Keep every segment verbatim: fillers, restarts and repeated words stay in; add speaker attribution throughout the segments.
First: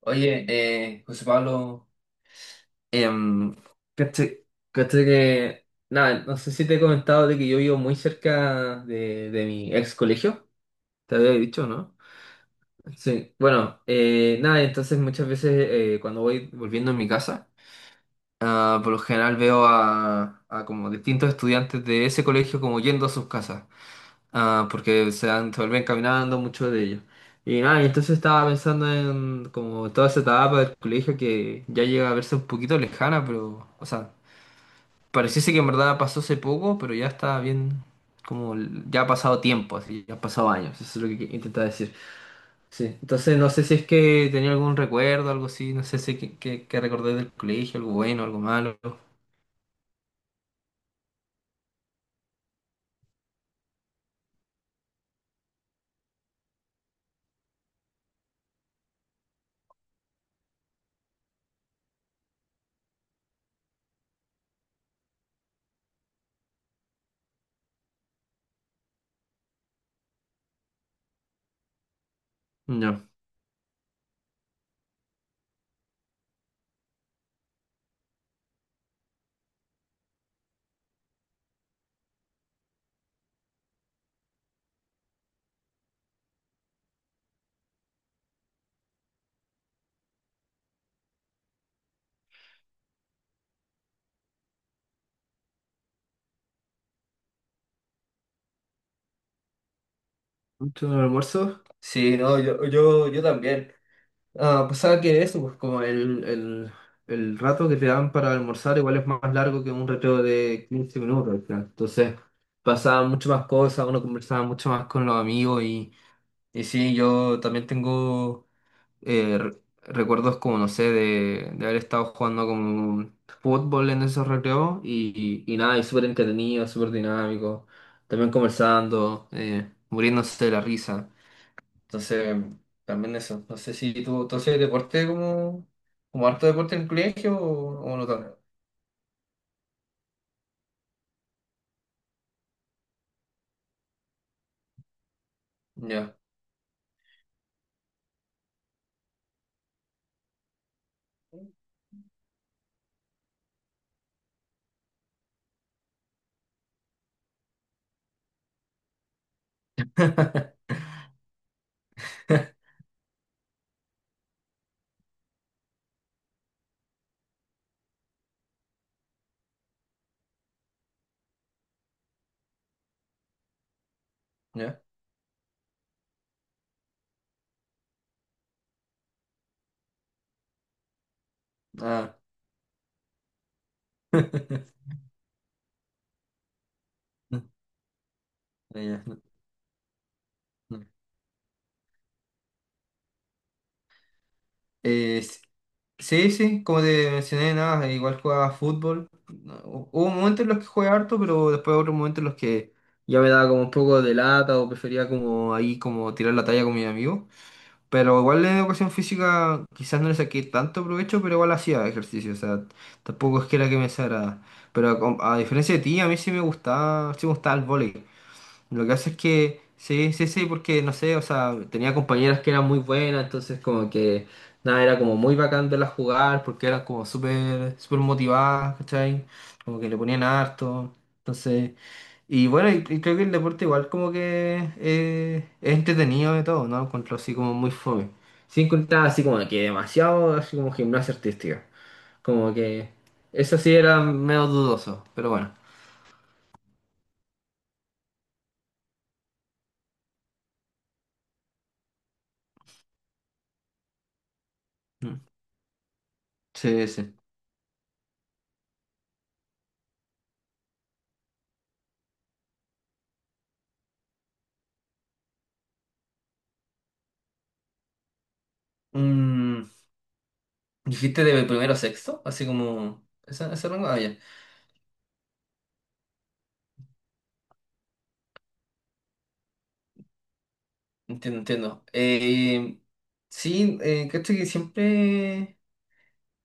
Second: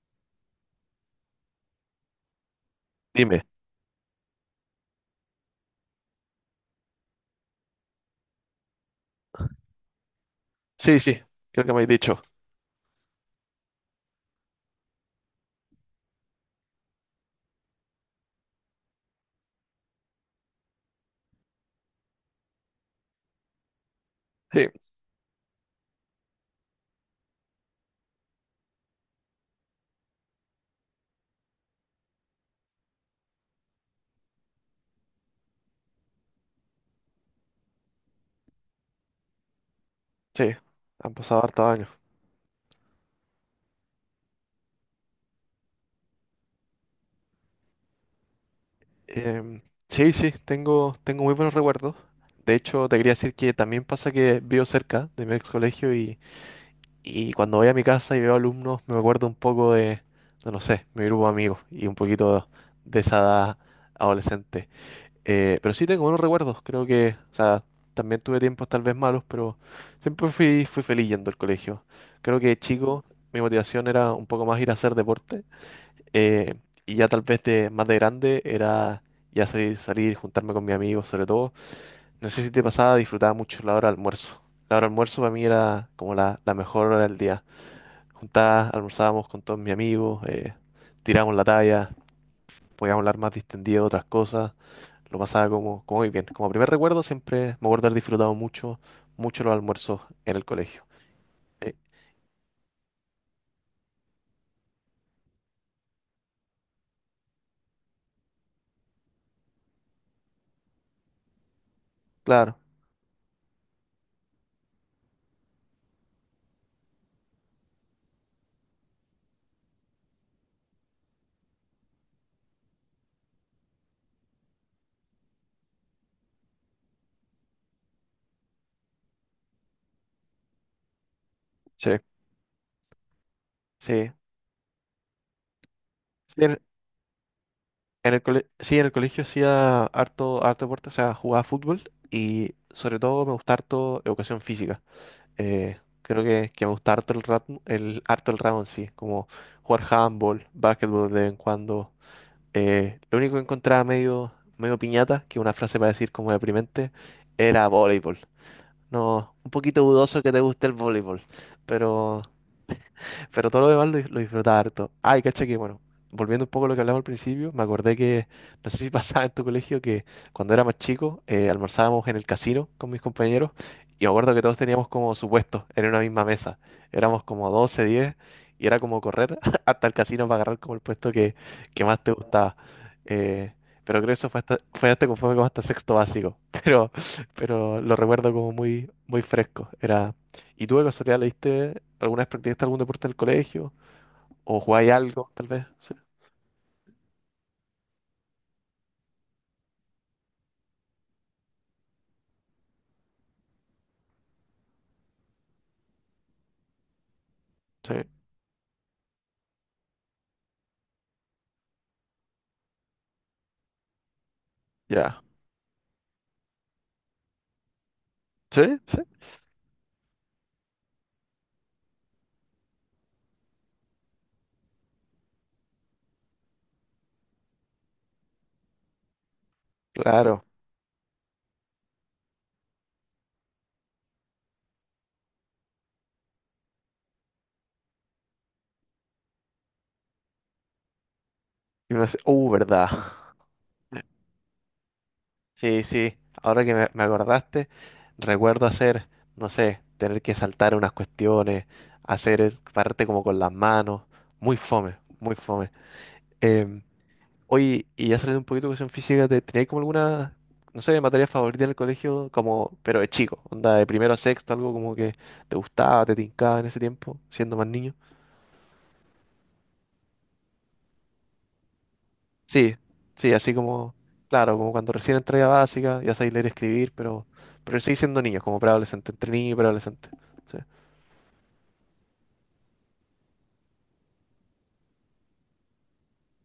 Speaker 1: Oye, eh, José Pablo,
Speaker 2: Dime.
Speaker 1: em, caché, caché que, nada, no sé si te he comentado de que yo vivo muy cerca de, de mi ex colegio,
Speaker 2: Sí,
Speaker 1: te
Speaker 2: sí,
Speaker 1: había
Speaker 2: creo
Speaker 1: dicho,
Speaker 2: que me has
Speaker 1: ¿no?
Speaker 2: dicho.
Speaker 1: Sí, bueno, eh, nada, entonces muchas veces eh, cuando voy volviendo a mi casa, ah, por lo general veo a, a como distintos estudiantes de ese colegio como yendo a sus casas. Ah,
Speaker 2: Sí,
Speaker 1: porque se, dan- se vuelven caminando mucho de ellos. Y nada, y entonces estaba pensando en como toda esa etapa del colegio que ya llega a verse un poquito lejana, pero, o sea, pareciese que en verdad pasó hace poco, pero ya está bien, como l- ya ha pasado tiempo, así, ya han pasado
Speaker 2: sí,
Speaker 1: años, eso es lo
Speaker 2: han
Speaker 1: que que
Speaker 2: pasado hartos
Speaker 1: intentaba
Speaker 2: años.
Speaker 1: decir. Sí, entonces no sé si es que tenía algún recuerdo, algo así, no sé si que, que, que recordé del colegio, algo bueno, algo malo.
Speaker 2: Em, sí, sí, tengo, tengo muy buenos recuerdos. De hecho, te quería decir que también pasa que vivo cerca de mi ex colegio y, y cuando voy a mi casa y veo alumnos, me acuerdo un poco de, no, no sé, mi grupo de amigos y un poquito de esa edad adolescente. Eh, pero sí tengo buenos recuerdos, creo que, o sea, también tuve tiempos tal vez malos, pero siempre fui, fui feliz yendo al colegio. Creo que de
Speaker 1: No.
Speaker 2: chico mi motivación era un poco más ir a hacer deporte eh, y ya tal vez de más de grande era ya salir, salir, juntarme con mis amigos sobre todo. No sé si te pasaba, disfrutaba mucho la hora de almuerzo. La hora de almuerzo para mí era como la, la mejor hora del día. Juntadas, almorzábamos con todos mis amigos, eh, tirábamos la talla, podíamos hablar más distendido de otras cosas. Lo pasaba como, como muy bien. Como primer recuerdo, siempre me acuerdo haber disfrutado mucho, mucho los almuerzos en el colegio.
Speaker 1: ¿Mucho almuerzo?
Speaker 2: Eh,
Speaker 1: Sí, no, yo, yo, yo también. Ah, pasaba que eso, pues como el, el, el rato que te dan para almorzar igual es más largo que un recreo de quince minutos al final. Entonces
Speaker 2: claro,
Speaker 1: pasaban muchas más cosas, uno conversaba mucho más con los amigos y, y sí, yo también tengo eh, re- recuerdos como, no sé, de, de haber estado jugando como fútbol en esos recreos y, y, y nada, y súper entretenido, súper dinámico, también conversando, eh, muriéndose de la risa.
Speaker 2: sí,
Speaker 1: Entonces, también eso. No sé si
Speaker 2: sí.
Speaker 1: tú, entonces, deporte como, como
Speaker 2: Sí,
Speaker 1: harto
Speaker 2: en,
Speaker 1: deporte en el colegio o, o no
Speaker 2: en el
Speaker 1: tanto.
Speaker 2: cole- sí, en el colegio hacía harto, harto deporte, o sea, jugaba fútbol y sobre todo me gusta harto educación física. Eh,
Speaker 1: Ya.
Speaker 2: creo que, que me gusta harto el, rat- el, harto el ramo en sí, como jugar handball, básquetbol de vez en cuando. Eh, lo único que encontraba medio, medio piñata, que es una frase para decir como deprimente, era voleibol. No, un poquito dudoso que te guste el voleibol, pero, pero todo lo demás lo, lo disfrutaba harto. Ay, cacha que, bueno, volviendo un poco a lo que hablamos al principio, me acordé que, no sé si pasaba en tu colegio, que cuando era más chico, eh, almorzábamos en el casino con mis compañeros y me acuerdo que todos
Speaker 1: Ya.
Speaker 2: teníamos como su puesto en una misma mesa. Éramos como doce diez y era como correr hasta el casino para agarrar como el puesto que, que más te
Speaker 1: Ah.
Speaker 2: gustaba. Eh, pero creo que eso fue hasta, fue hasta conforme como hasta sexto básico. Pero, pero lo recuerdo como
Speaker 1: Ya,
Speaker 2: muy,
Speaker 1: ya, no,
Speaker 2: muy fresco. Era, ¿Y tú
Speaker 1: no.
Speaker 2: de casualidad leíste alguna vez practicaste algún deporte en el colegio? ¿O jugáis
Speaker 1: Eh,
Speaker 2: algo,
Speaker 1: s-
Speaker 2: tal vez? Sí,
Speaker 1: sí, sí, como te mencioné, nada, igual jugaba fútbol. No, hu- hubo momentos en los que jugué harto, pero después otros momentos en los que ya me daba como un poco de lata o prefería como ahí como tirar la talla con mis amigos.
Speaker 2: sí,
Speaker 1: Pero igual en educación física quizás no le saqué tanto provecho, pero igual hacía ejercicio, o sea, tampoco es que era que me desagrada. Pero a, com-
Speaker 2: ya.
Speaker 1: a diferencia de ti, a mí sí me gustaba, sí me gustaba el vóley.
Speaker 2: ¿Sí?
Speaker 1: Lo que
Speaker 2: ¿Sí?
Speaker 1: hace es que, sí, sí, sí, porque no sé, o sea, tenía compañeras que eran muy buenas, entonces como que, nada, era como muy bacán verlas jugar, porque eran como súper, súper motivadas, ¿cachai? Como que le ponían
Speaker 2: Claro.
Speaker 1: harto, entonces, y bueno, y, y creo que el deporte igual como que eh, es entretenido de todo, ¿no? Lo encuentro así como muy fome. Sin contar así como que demasiado, así como gimnasia artística,
Speaker 2: Y uno dice, uh,
Speaker 1: como
Speaker 2: verdad.
Speaker 1: que eso sí era medio dudoso, pero bueno,
Speaker 2: Sí, sí. Ahora que me, me acordaste, recuerdo hacer, no sé, tener que saltar unas cuestiones, hacer, eh, pararte como con las manos. Muy fome,
Speaker 1: mm.
Speaker 2: muy fome. Em,
Speaker 1: Sí, sí.
Speaker 2: Oye, y ya saliendo un poquito de cuestión física, ¿te- ¿tenías como alguna, no sé, materia favorita en el colegio, como, pero de chico, onda de primero a sexto, algo como que te gustaba, te tincaba en ese tiempo, siendo más niño?
Speaker 1: Mm, ¿dijiste de primero a sexto? Así
Speaker 2: Sí,
Speaker 1: como...
Speaker 2: sí,
Speaker 1: ¿Ese,
Speaker 2: así
Speaker 1: ese rango?
Speaker 2: como,
Speaker 1: Ah, ya.
Speaker 2: claro, como cuando recién entré a básica, ya sabéis leer y escribir, pero, pero seguís siendo niños, como preadolescente, entre niño y preadolescente. Sí,
Speaker 1: Entiendo, entiendo. Eh, sí, eh, cacho que siempre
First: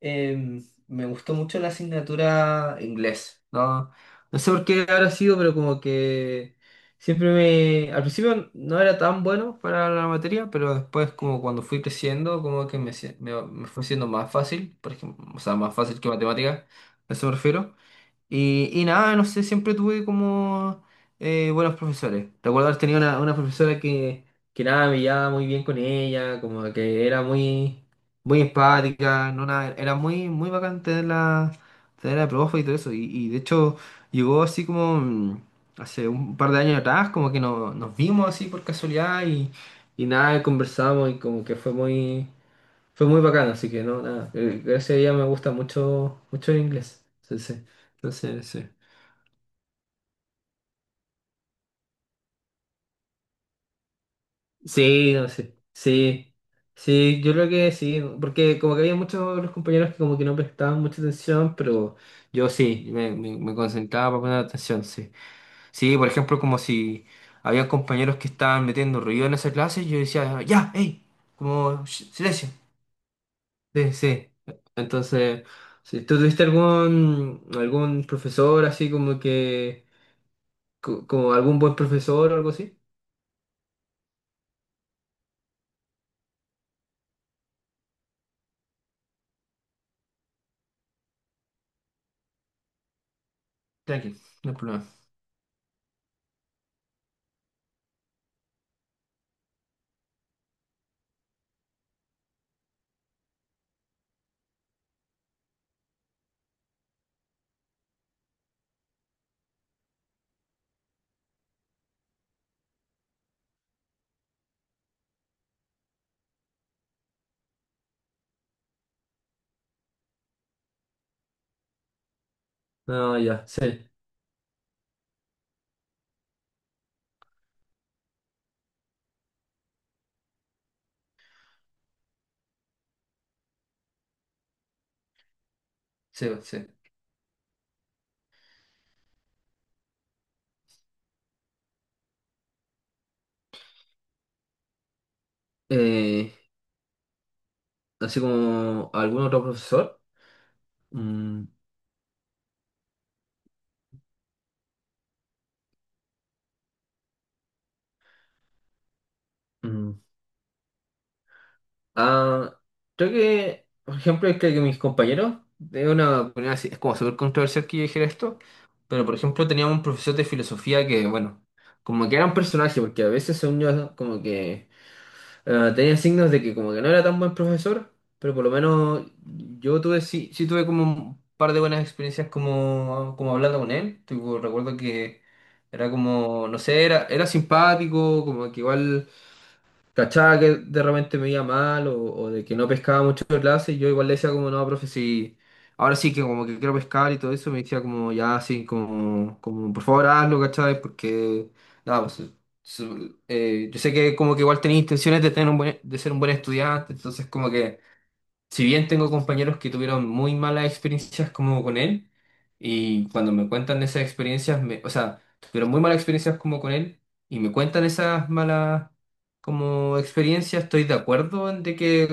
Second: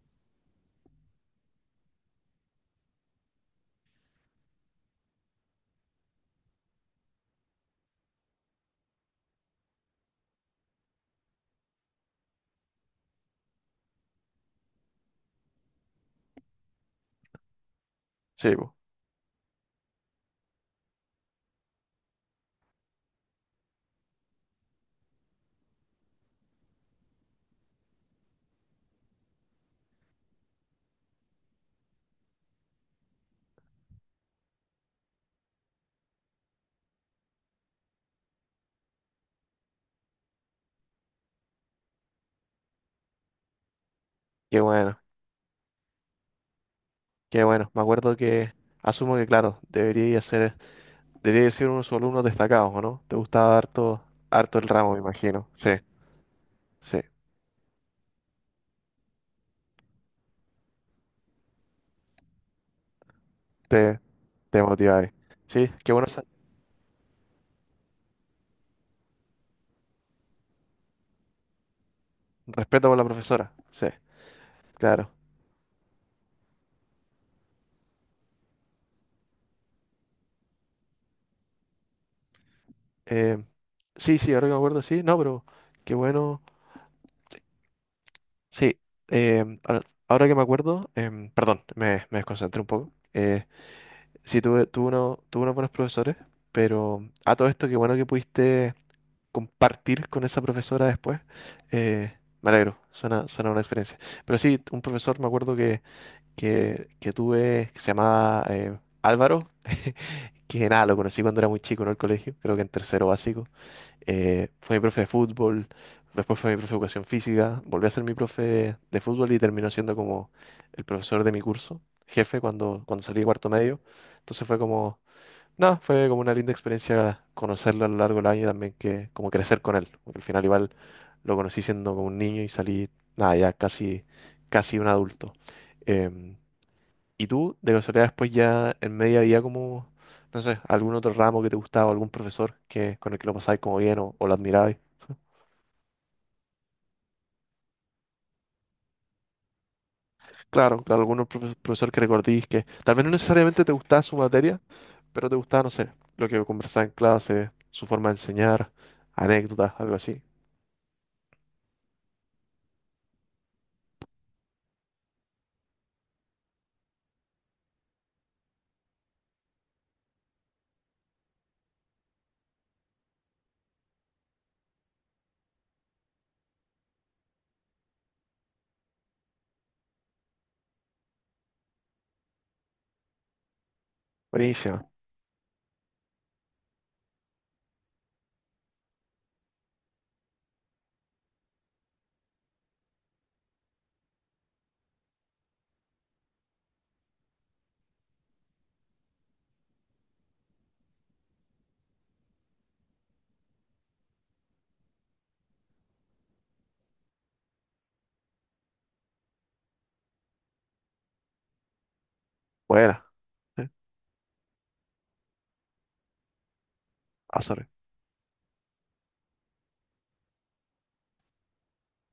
Speaker 1: eh, me gustó mucho la asignatura inglés, ¿no? No sé por qué habrá sido, pero como que siempre me... Al principio no era tan bueno para la materia, pero después como cuando fui creciendo, como que me, hacía- me, me fue siendo más fácil, por ejemplo, o sea, más fácil que matemática, a eso me refiero.
Speaker 2: sí,
Speaker 1: Y,
Speaker 2: po.
Speaker 1: y nada, no sé, siempre tuve como eh, buenos profesores. Recuerdo haber tenido una, una profesora que, que nada, me llevaba muy bien con ella, como que era muy, muy empática, no nada, era muy, muy bacán tenerla, tenerla de profe y todo eso. Y, y de hecho llegó así como mm, hace un par de años atrás, como que no- nos vimos así por casualidad y, y nada, conversamos y como que fue muy... Fue muy bacano, así que no, nada.
Speaker 2: Qué
Speaker 1: eh, Gracias a
Speaker 2: bueno,
Speaker 1: ella me gusta mucho, mucho el inglés. Sí,
Speaker 2: qué
Speaker 1: sí.
Speaker 2: bueno. Me acuerdo
Speaker 1: Entonces,
Speaker 2: que,
Speaker 1: sí.
Speaker 2: asumo que, claro, debería ser, debería ser uno de sus alumnos destacados, ¿o no? Te gustaba harto, harto el ramo, me
Speaker 1: Sí, no
Speaker 2: imagino.
Speaker 1: sé.
Speaker 2: Sí.
Speaker 1: Sí.
Speaker 2: Sí.
Speaker 1: Sí, yo creo que sí. Porque como que había muchos de los compañeros que como que no prestaban mucha atención, pero yo sí, me, me, me
Speaker 2: Te,
Speaker 1: concentraba para poner
Speaker 2: te
Speaker 1: atención,
Speaker 2: motiváis.
Speaker 1: sí.
Speaker 2: Sí, qué
Speaker 1: Sí,
Speaker 2: bueno.
Speaker 1: por
Speaker 2: sa-
Speaker 1: ejemplo, como si había compañeros que estaban metiendo ruido en esa clase, yo decía, ya, hey, como "Shh, silencio".
Speaker 2: Respeto por la profesora. Sí,
Speaker 1: Sí, sí.
Speaker 2: claro.
Speaker 1: Entonces, si tú tuviste algún algún profesor así como que co- como algún buen profesor o algo así,
Speaker 2: Eh, sí, sí, ahora que me acuerdo, sí. No, pero qué bueno. Sí, eh, ahora, ahora que me acuerdo, em, perdón, me, me desconcentré un poco. Eh,
Speaker 1: tranquilo,
Speaker 2: sí,
Speaker 1: no hay
Speaker 2: tuve, tuve,
Speaker 1: problema.
Speaker 2: uno- tuve unos buenos profesores, pero a todo esto, qué bueno que pudiste compartir con esa profesora después. Eh, Me alegro, suena, suena una experiencia. Pero sí, un profesor me acuerdo que, que, que tuve, que se llamaba eh, Álvaro, que nada, lo conocí cuando era muy chico, ¿no? El colegio, creo que en tercero básico. Eh, fue mi profe de fútbol, después fue mi profe de educación física, volví a ser mi profe de fútbol y terminó siendo como el profesor de mi curso, jefe cuando, cuando
Speaker 1: No,
Speaker 2: salí de
Speaker 1: ya,
Speaker 2: cuarto medio.
Speaker 1: sí,
Speaker 2: Entonces fue como, nada, fue como una linda experiencia conocerlo a lo largo del año y también que como crecer con él, porque al final igual lo conocí siendo como un niño y salí, nada, ya casi, casi un adulto.
Speaker 1: sí,
Speaker 2: Em,
Speaker 1: sí.
Speaker 2: ¿Y tú, de casualidad, después ya en media había como, no sé, algún otro ramo que te gustaba, algún profesor que, con el que lo pasabais como bien o, o lo admirabais?
Speaker 1: Eh, así como algún otro profesor.
Speaker 2: Claro, claro, algún
Speaker 1: Mm,
Speaker 2: profe- profesor que recordís que tal vez no necesariamente te gustaba su materia, pero te gustaba, no sé, lo que conversaba en clase, su forma de enseñar, anécdotas, algo
Speaker 1: mm.
Speaker 2: así.
Speaker 1: Ah, creo que, por ejemplo, creo que mis compañeros, de una opinión así, es como súper controversial que yo dijera esto, pero por ejemplo teníamos un profesor de filosofía que, bueno, como que era un personaje, porque a veces son yo como que Eh, tenía signos de que como que no era tan buen profesor, pero por lo menos yo tuve, sí, sí tuve como un par de buenas experiencias como, como hablando con él. Tipo, recuerdo
Speaker 2: Buenísimo.
Speaker 1: que era como, no sé, era, era simpático, como que igual cachaba que de repente me iba mal o, o de que no pescaba mucho en clase, y yo igual le decía como, no, profe, sí, ahora sí que como que quiero pescar y todo eso, me decía como, ya, sí, como, como por favor hazlo, ¿cachai? Porque, nada, pues, su- eh, yo sé que como que igual tenía intenciones de, tener un buen- de ser un buen estudiante, entonces como que si bien tengo compañeros que tuvieron muy malas experiencias como con él,
Speaker 2: Buena.
Speaker 1: y cuando me
Speaker 2: Eh,
Speaker 1: cuentan esas experiencias, me, o sea, tuvieron muy malas experiencias como con él, y
Speaker 2: Ah,
Speaker 1: me
Speaker 2: sorry.
Speaker 1: cuentan esas malas como experiencias, estoy de acuerdo en de que eh,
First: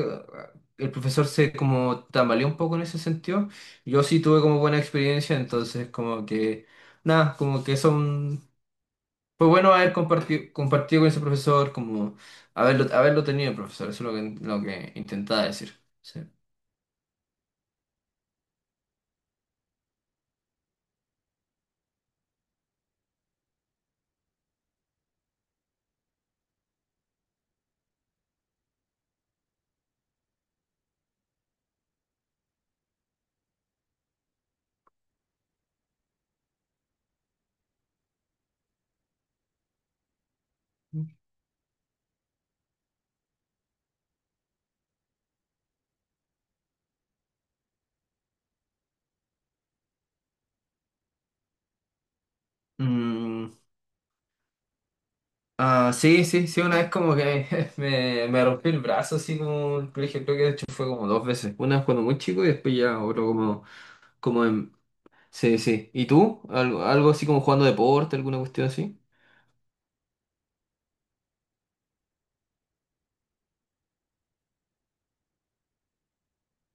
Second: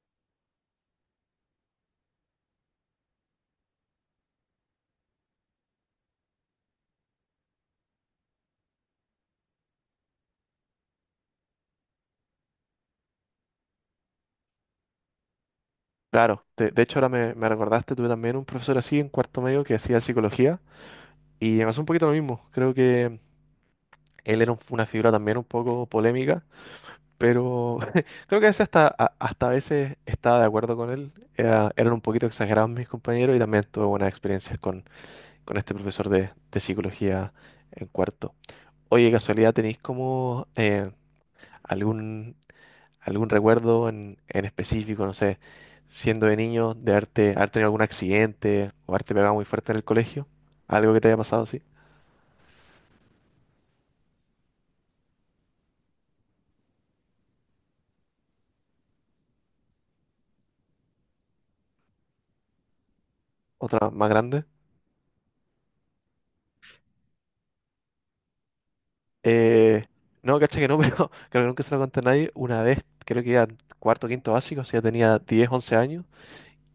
Speaker 1: el profesor se como tambaleó un poco en ese sentido. Yo sí tuve como buena experiencia, entonces como que, nada, como que son, fue bueno haber compartido, compartido con ese profesor, como haberlo, haberlo tenido, profesor, eso es lo que, lo que intentaba decir. Sí.
Speaker 2: Claro, de, de hecho ahora me, me recordaste, tuve también un profesor así en cuarto medio que hacía psicología y me pasó un poquito lo mismo. Creo que él era un- una figura también un poco polémica. Pero creo que ese hasta, a- hasta a veces estaba de acuerdo con él. Era- eran un poquito exagerados mis compañeros y también tuve buenas experiencias con, con este profesor de, de psicología en cuarto. Oye, casualidad, ¿tenéis como eh, algún, algún recuerdo en, en específico, no sé, siendo de niño, de haberte, haber tenido algún accidente o haberte pegado muy fuerte en el colegio? ¿Algo que te haya pasado así?
Speaker 1: Mm, ah, sí, sí, sí, una vez como que me, me rompí el brazo así como en el colegio, creo que de hecho fue como dos veces. Una vez cuando muy chico y después ya otro como,
Speaker 2: ¿Otra más grande?
Speaker 1: como en... Sí, sí. ¿Y tú? ¿Algo, algo así como jugando deporte, alguna cuestión así?
Speaker 2: Eh, no, caché que no, pero creo que nunca se lo conté a nadie. Una vez, creo que iba en cuarto, quinto básico, o sea, tenía diez once años,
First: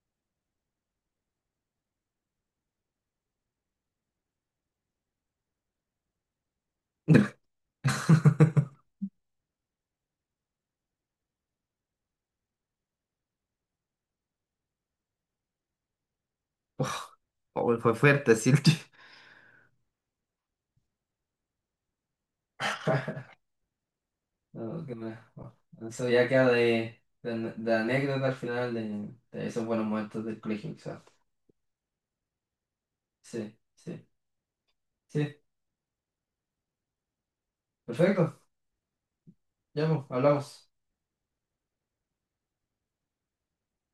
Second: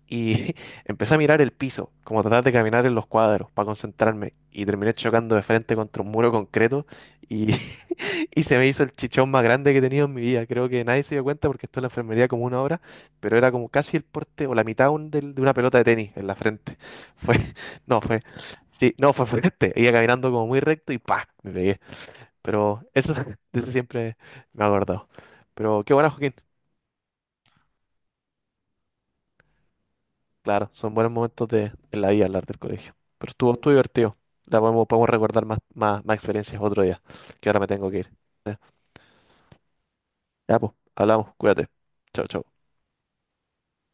Speaker 2: y empecé a mirar el piso, como tratar de caminar en los cuadros para concentrarme, y terminé chocando de frente contra un muro concreto, y, y se me hizo el chichón más grande que he tenido en mi vida. Creo que nadie se dio cuenta porque estuve en la enfermería como una hora, pero era como casi el porte o la mitad un- del- de una pelota de tenis en la frente.
Speaker 1: Oh,
Speaker 2: Fue,
Speaker 1: oh, fue
Speaker 2: no, fue,
Speaker 1: fuerte, sí.
Speaker 2: sí, no, fue fuerte. Iba caminando como muy recto y ¡pa! Me pegué. Pero eso, de eso siempre me ha
Speaker 1: No, que
Speaker 2: acordado.
Speaker 1: me- oh,
Speaker 2: Pero qué
Speaker 1: eso
Speaker 2: bueno,
Speaker 1: ya
Speaker 2: Joaquín.
Speaker 1: queda de, de, ane- de anécdota al final de, de esos buenos momentos del
Speaker 2: Claro,
Speaker 1: colegio,
Speaker 2: son
Speaker 1: quizás.
Speaker 2: buenos momentos de, en la vida hablar del colegio. Pero estuvo,
Speaker 1: Sí,
Speaker 2: estuvo
Speaker 1: sí,
Speaker 2: divertido. La podemos, podemos
Speaker 1: sí.
Speaker 2: recordar más, más, más experiencias otro día, que ahora me tengo que ir.
Speaker 1: Perfecto, ya pues,
Speaker 2: Ya,
Speaker 1: hablamos.
Speaker 2: pues, hablamos. Cuídate. Chao, chao.